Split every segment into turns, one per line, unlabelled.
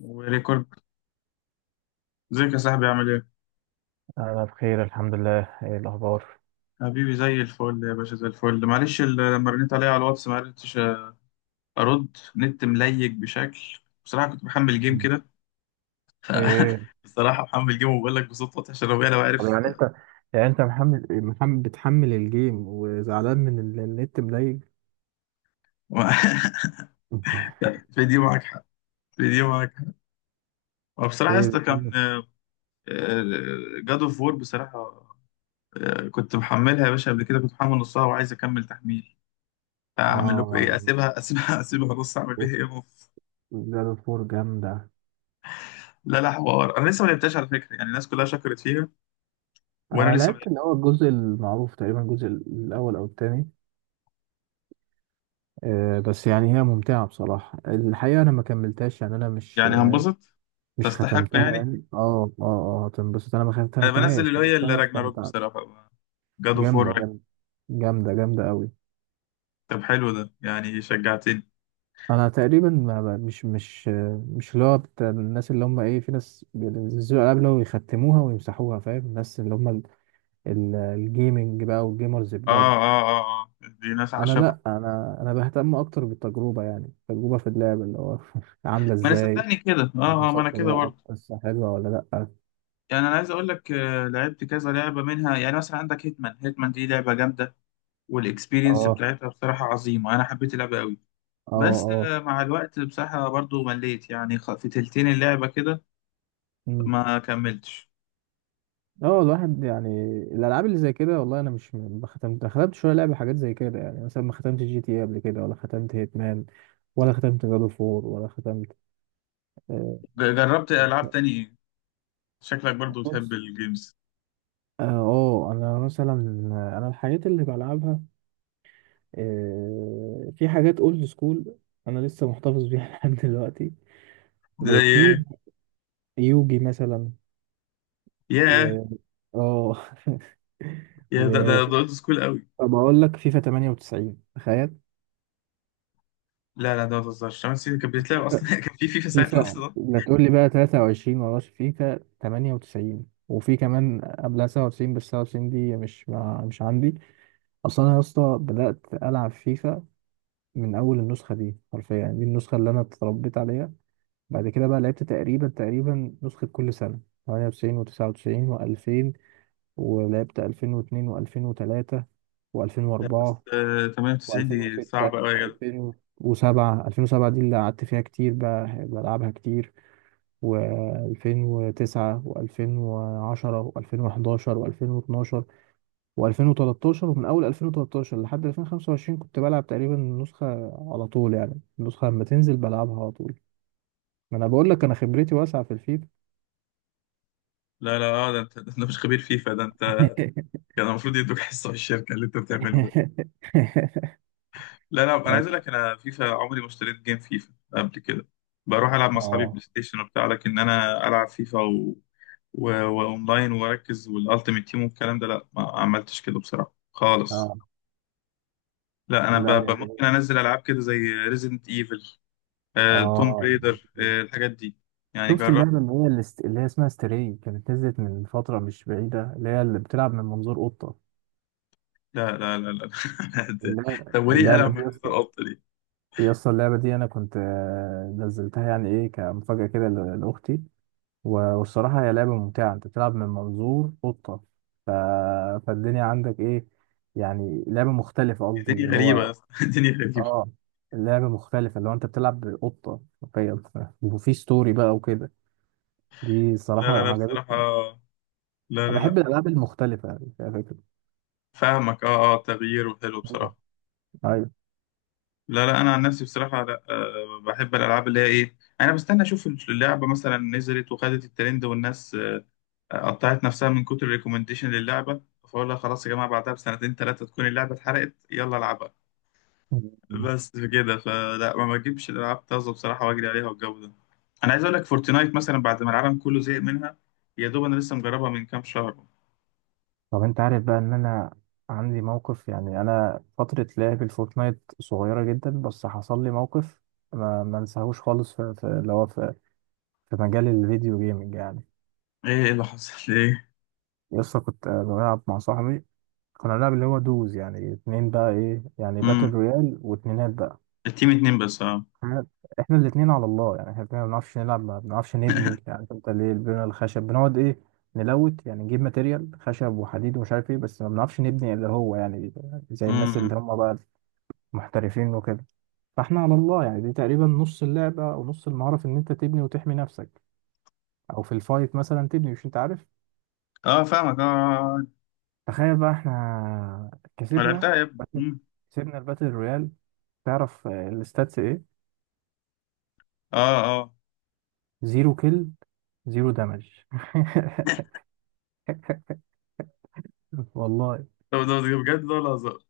وريكورد. ازيك يا صاحبي؟ عامل ايه؟
أنا بخير الحمد لله. إيه الأخبار؟
حبيبي، زي الفل يا باشا، زي الفل. معلش، لما رنيت عليا على الواتس ما عرفتش ارد. نت مليج بشكل. بصراحه كنت محمل جيم
مم.
كده. ف-
إيه.
بصراحه محمل جيم، وبقول لك بصوت واطي عشان ربنا لو انا
طب
بعرف.
يعني انت يعني انت محمل بتحمل الجيم وزعلان من النت، مضايق.
في دي معاك حق، في دي معاك حق. وبصراحه يا
ايه
اسطى، كان
بتحمل؟
جاد اوف وور بصراحه. كنت محملها يا باشا. قبل كده كنت محمل نصها وعايز اكمل تحميل. اعمل لكم
اه.
ايه؟ اسيبها، اسيبها، اسيبها نص؟ اعمل بيها ايه
اوف.
نص؟
زاد فور جامدة.
لا لا، حوار. انا لسه ما لعبتهاش على فكره يعني. الناس كلها شكرت فيها وانا
انا
لسه ما
لعبت
لعبت-
اللي هو الجزء المعروف، تقريبا الجزء الاول او الثاني. آه بس يعني هي ممتعة بصراحة، الحقيقة انا ما كملتهاش يعني، انا مش
يعني هنبسط؟
مش
تستحق
ختمتها
يعني.
يعني. اه اه اه هتنبسط، انا ما
انا بنزل
ختمتهاش
اللي
بس
هي اللي
انا
راجناروك
استمتعت.
بصراحه، جاد اوف وور.
جامدة جامدة. جامدة جامدة قوي.
طب حلو، ده يعني شجعتني.
انا تقريبا مش مش اللي هو بتاع الناس، اللي هم ايه، في ناس بينزلوا العاب اللي هو يختموها ويمسحوها، فاهم؟ الناس اللي هم الجيمنج بقى والجيمرز
اه
بجد.
اه اه اه، دي ناس
انا
عشاقة.
لا، انا بهتم اكتر بالتجربه، يعني التجربه في اللعب اللي هو عامله
ما انا
ازاي.
صدقني كده، اه اه، ما
اتبسطت
انا
ولا
كده
لا؟
برضه.
القصه حلوه ولا لا؟
يعني انا عايز اقول لك، لعبت كذا لعبه منها. يعني مثلا عندك هيتمان، هيتمان دي لعبه جامده. والاكسبيرينس
اه
بتاعتها بصراحه عظيمه. انا حبيت اللعبه قوي. بس
اه
مع الوقت بصراحه برضه مليت، يعني في تلتين اللعبه كده
اه
ما كملتش.
اه الواحد يعني، الالعاب اللي زي كده والله انا مش م- ما ختمت، ختمت شويه لعبه حاجات زي كده، يعني مثلا ما ختمت جي تي إيه قبل كده، ولا ختمت هيتمان، ولا ختمت جادو فور، ولا ختمت. آه،
جربت العاب تاني ايه؟ شكلك برضو بتحب
بص.
الجيمز.
اه، انا مثلا، انا الحاجات اللي بلعبها، في حاجات اولد سكول انا لسه محتفظ بيها لحد دلوقتي.
زي
وفي
ايه؟
يوجي مثلا،
ياه.
و اه
يا ده اولد سكول قوي.
وبقول لك فيفا 98 تخيل.
لا لا، ده ما تهزرش! 8 سنين كانت بتتلعب اصلا. كان في فيفا ساعتها
فيفا
اصلا؟
ده تقول لي بقى 23 وراش؟ فيفا 98، وفي كمان قبلها 97. بس 97 دي مش عندي اصلا. انا يا اسطى بدات العب فيفا من اول النسخه دي حرفيا، يعني دي النسخه اللي انا اتربيت عليها. بعد كده بقى لعبت تقريبا نسخه كل سنه. 98 و99 و2000، ولعبت 2002 و2003
لا بس
و2004
98 دي
و2006
صعبه قوي يا جدع.
و2007. 2007 دي اللي قعدت فيها كتير بقى بلعبها كتير، و2009 و2010 و2011 و2012 و2013. ومن اول 2013 لحد 2025 كنت بلعب تقريبا النسخة على طول، يعني النسخة لما تنزل بلعبها على طول. ما انا بقول لك انا خبرتي واسعة في الفيفا.
لا لا، اه، ده انت، ده انت مش خبير فيفا ده انت. كان المفروض يدوك حصه في الشركه اللي انت بتعمله ده. لا لا، انا عايز اقول لك، انا فيفا عمري ما اشتريت جيم فيفا قبل كده. بروح العب مع اصحابي
اه
بلاي ستيشن وبتاع، لكن انا العب فيفا واونلاين واركز والالتيميت تيم والكلام ده، لا ما عملتش كده بصراحه خالص.
اه.
لا انا
لا هي جميلة.
ممكن انزل العاب كده زي ريزيدنت ايفل، توم
اه،
بريدر، الحاجات دي يعني
شفت
جربت.
اللعبة اللي هي اسمها ستري كانت نزلت من فترة مش بعيدة، اللي بتلعب من منظور قطة؟
لا لا لا لا، لا.
اللعبة,
طب وليه
اللعبة
قلم من
دي يا اسطى،
منظار القط ليه؟
يا اسطى اللعبة دي أنا كنت نزلتها يعني إيه، كمفاجأة كده لأختي. والصراحة هي لعبة ممتعة، أنت بتلعب من منظور قطة. ف- فالدنيا عندك إيه، يعني لعبة مختلفة، قصدي
الدنيا
اللي
غريبه يا
هو
اسطى. الدنيا غريبه.
آه لعبة مختلفة، اللي هو أنت بتلعب بقطة حرفيا. وفي ستوري بقى وكده. دي
لا
الصراحة
لا لا بصراحه.
عجبتني.
لا
أنا
لا
بحب
لا.
الألعاب المختلفة، يعني فيها فكرة.
فاهمك، اه اه، تغيير وحلو
مم.
بصراحه.
أيوه.
لا لا، انا عن نفسي بصراحه، لا، أه، بحب الالعاب اللي هي ايه. انا بستنى اشوف اللعبه مثلا نزلت وخدت الترند والناس قطعت نفسها من كتر الريكومنديشن للعبه، فاقول لها خلاص يا جماعه، بعدها بسنتين ثلاثه تكون اللعبه اتحرقت، يلا العبها.
مم.
بس كده، فلا ما بجيبش الالعاب طازه بصراحه، واجري عليها والجو ده. انا عايز اقول لك، فورتنايت مثلا بعد ما العالم كله زهق منها، يا دوب انا لسه مجربها من كام شهر.
طب انت عارف بقى ان انا عندي موقف؟ يعني انا فترة لعب الفورتنايت صغيرة جدا، بس حصل لي موقف ما انساهوش خالص، في مجال الفيديو جيمنج يعني.
ايه؟ إيه اللي حصل؟ ايه؟
لسه كنت بلعب مع صاحبي، كنا بنلعب اللي هو دوز، يعني اتنين بقى ايه، يعني باتل
امم
رويال واتنينات بقى.
التيم اتنين بس، اه.
احنا احنا الاتنين على الله يعني، احنا الاتنين ما بنعرفش نلعب، ما بنعرفش نبني. يعني انت ليه البنى الخشب بنقعد ايه، نلوت يعني، نجيب ماتيريال خشب وحديد ومش عارف ايه، بس ما بنعرفش نبني اللي هو يعني زي الناس اللي
امم
هم بقى محترفين وكده. فاحنا على الله يعني، دي تقريبا نص اللعبة او نص المهارة في ان انت تبني وتحمي نفسك، او في الفايت مثلا تبني، مش انت عارف؟
اه، فاهمك، اه، آه، آه.
تخيل بقى احنا كسبنا.
لعبتها يا ابني. مم.
كسبنا الباتل رويال. تعرف الستاتس ايه؟
اه، آه.
زيرو كيل، زيرو دامج. والله.
ده بجد، ده ولا هزار؟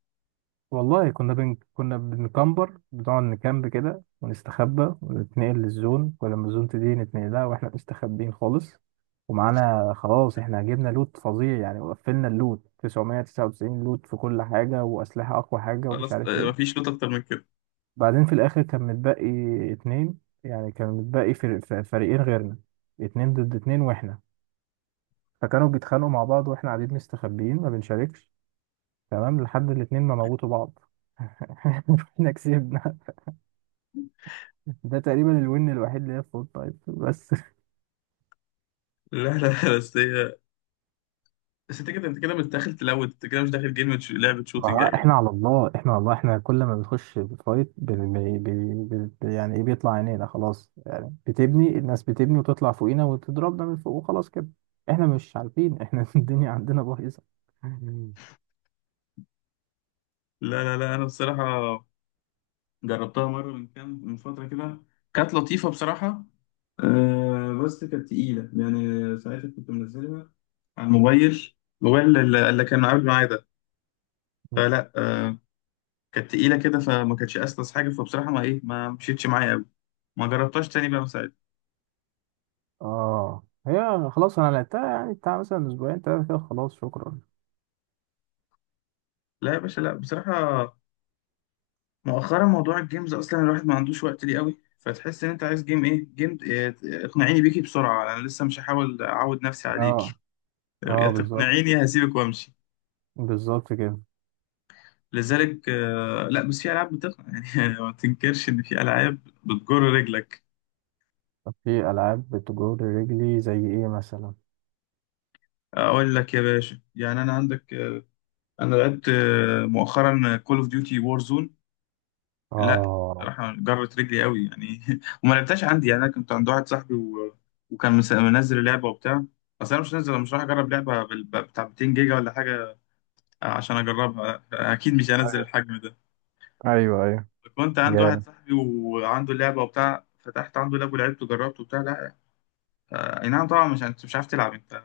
والله كنا بنكمبر، بنقعد نكامب كده ونستخبى ونتنقل للزون، ولما الزون تدي نتنقل لها واحنا مستخبيين خالص، ومعانا خلاص، احنا جبنا لوت فظيع يعني، وقفلنا اللوت 999 لوت في كل حاجة، وأسلحة أقوى حاجة ومش
خلاص،
عارف ايه.
مفيش نقطة أكتر من كده.
بعدين في الآخر كان متبقي اتنين، يعني كان متبقي فريقين غيرنا، اتنين ضد اتنين واحنا. فكانوا بيتخانقوا مع بعض واحنا قاعدين مستخبيين ما بنشاركش، تمام، لحد الاتنين ما موتوا بعض. احنا كسبنا. ده تقريبا الوين الوحيد اللي هي في فول تايم بس.
لا لا، بس أنت كده، أنت كده مش داخل تلوت، أنت كده مش داخل جيم، لعبة شوتينج يا جدع.
احنا على الله، احنا على الله، احنا كل ما بنخش فايت، بي بي بي بي يعني ايه، بيطلع عينينا. خلاص يعني بتبني، الناس بتبني وتطلع فوقينا وتضربنا من فوق، وخلاص كده احنا مش عارفين احنا الدنيا عندنا بايظه.
لا لا لا، أنا بصراحة جربتها مرة من فترة كده. كانت لطيفة بصراحة. آه، بس كانت تقيلة يعني، ساعتها كنت منزلها على الموبايل. الموبايل اللي كان قبل معايا ده. فلا، كانت تقيلة كده، فما كانتش أسلس حاجة. فبصراحة، ما مشيتش معايا أوي. ما جربتهاش تاني بقى من ساعتها.
اه، هي خلاص انا لعبتها يعني بتاع مثلا اسبوعين ثلاثه كده، خلاص شكرا.
لا يا باشا، لا بصراحة، مؤخرا موضوع الجيمز اصلا الواحد ما عندوش وقت ليه قوي. فتحس ان انت عايز جيم ايه، جيم إيه، اقنعيني بيكي بسرعه، انا لسه مش هحاول اعود نفسي عليكي.
اه
يا
اه بالظبط.
تقنعيني، يا هسيبك وامشي.
بالظبط كده.
لذلك لا، بس في العاب بتقنع يعني. ما تنكرش ان في العاب بتجر رجلك.
طب في العاب بتجر رجلي زي ايه مثلا؟
اقول لك يا باشا يعني، انا عندك انا لعبت مؤخرا كول اوف ديوتي وور. لا،
اه.
راح جرت رجلي قوي يعني. وما لعبتهاش عندي يعني، انا كنت عند واحد صاحبي وكان منزل اللعبه وبتاع. بس انا مش نازل، مش راح اجرب لعبه بتاع 200 جيجا ولا حاجه عشان اجربها، اكيد مش هنزل
ايوه.
الحجم ده.
ايوه.
كنت عند واحد
جامد.
صاحبي وعنده اللعبه وبتاع، فتحت عنده لاب ولعبت وجربت وبتاع. لا، اي نعم طبعا، مش عارف تلعب انت.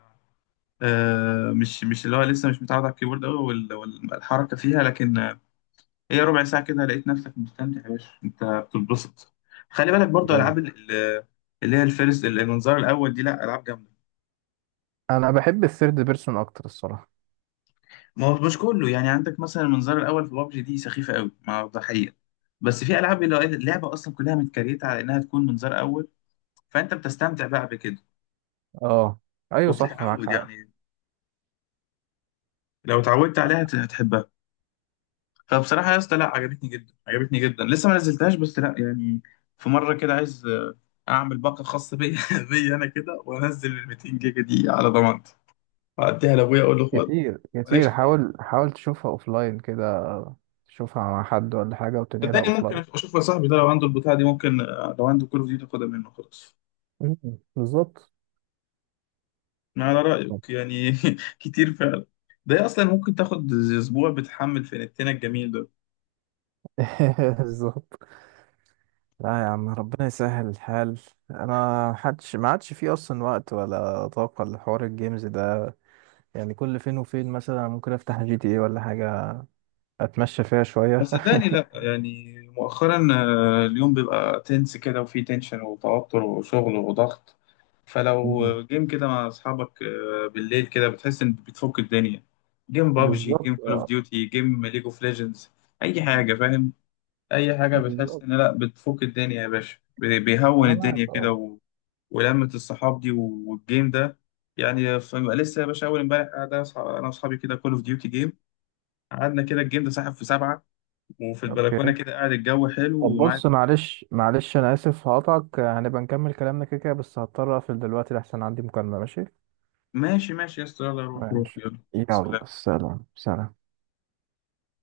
مش اللي هو لسه مش متعود على الكيبورد قوي والحركه فيها، لكن هي ربع ساعة كده لقيت نفسك مستمتع يا باشا، انت بتتبسط. خلي بالك برضو، العاب
جامد.
اللي هي الفيرست، المنظار الاول دي لا العاب جامدة.
انا بحب الثيرد بيرسون اكتر الصراحه.
ما هو مش كله يعني. عندك مثلا المنظار الاول في بابجي دي سخيفة قوي مع الضحية. بس في العاب اللي هو اللعبة اصلا كلها متكريتة على انها تكون منظار اول. فانت بتستمتع بقى بكده.
اه ايوه صح معاك
وبتتعود
حق.
يعني. لو اتعودت عليها، هتحبها. فبصراحة يا اسطى لا، عجبتني جدا، عجبتني جدا. لسه ما نزلتهاش بس لا يعني. في مرة كده عايز أعمل باقة خاصة بيا، بيا أنا كده، وأنزل ال 200 جيجا دي على ضمانتي، وأديها لأبويا أقول له خد.
كتير كتير،
مالكش دعوة.
حاول حاول تشوفها اوفلاين كده، تشوفها مع حد ولا حاجه وتنقلها
صدقني ممكن
اوفلاين.
أشوف يا صاحبي. ده لو عنده البتاعة دي ممكن لو عنده كول أوف ديوتي، أخدها منه خلاص.
مم، بالظبط.
على رأيك يعني. كتير فعلا. ده أصلا ممكن تاخد أسبوع بتحمل في نتنا الجميل ده.
بالظبط. لا يا عم، ربنا يسهل الحال. انا محدش ما عادش فيه اصلا وقت ولا طاقه لحوار الجيمز ده، يعني كل فين وفين مثلا ممكن افتح جي تي اي ولا حاجه، اتمشى فيها
بس
شويه.
صدقني لا يعني، مؤخرا اليوم بيبقى تنس كده، وفيه تنشن وتوتر وشغل وضغط. فلو
مم.
جيم كده مع اصحابك بالليل كده، بتحس ان بتفك الدنيا. جيم بابجي،
بالظبط
جيم كول اوف
اه
ديوتي، جيم ليج اوف ليجندز، اي حاجه، فاهم؟ اي حاجه بتحس
بالظبط.
ان لا بتفك الدنيا يا باشا، بيهون
انا معاك
الدنيا كده
اه.
ولمة الصحاب دي والجيم ده. يعني لسه يا باشا، اول امبارح قاعد انا أنا واصحابي كده، كول اوف ديوتي جيم. قعدنا كده، الجيم ده سحب في سبعه. وفي
اوكي.
البلكونه كده قاعد، الجو حلو
طب
ومعاك.
بص، معلش معلش انا اسف هقطعك، هنبقى نكمل كلامنا كده كده بس، هضطر اقفل دلوقتي لحسن عندي مكالمة. ماشي.
ماشي، ماشي يا اسطى، يلا روح روح،
ماشي
يلا
يلا.
سلام.
سلام سلام.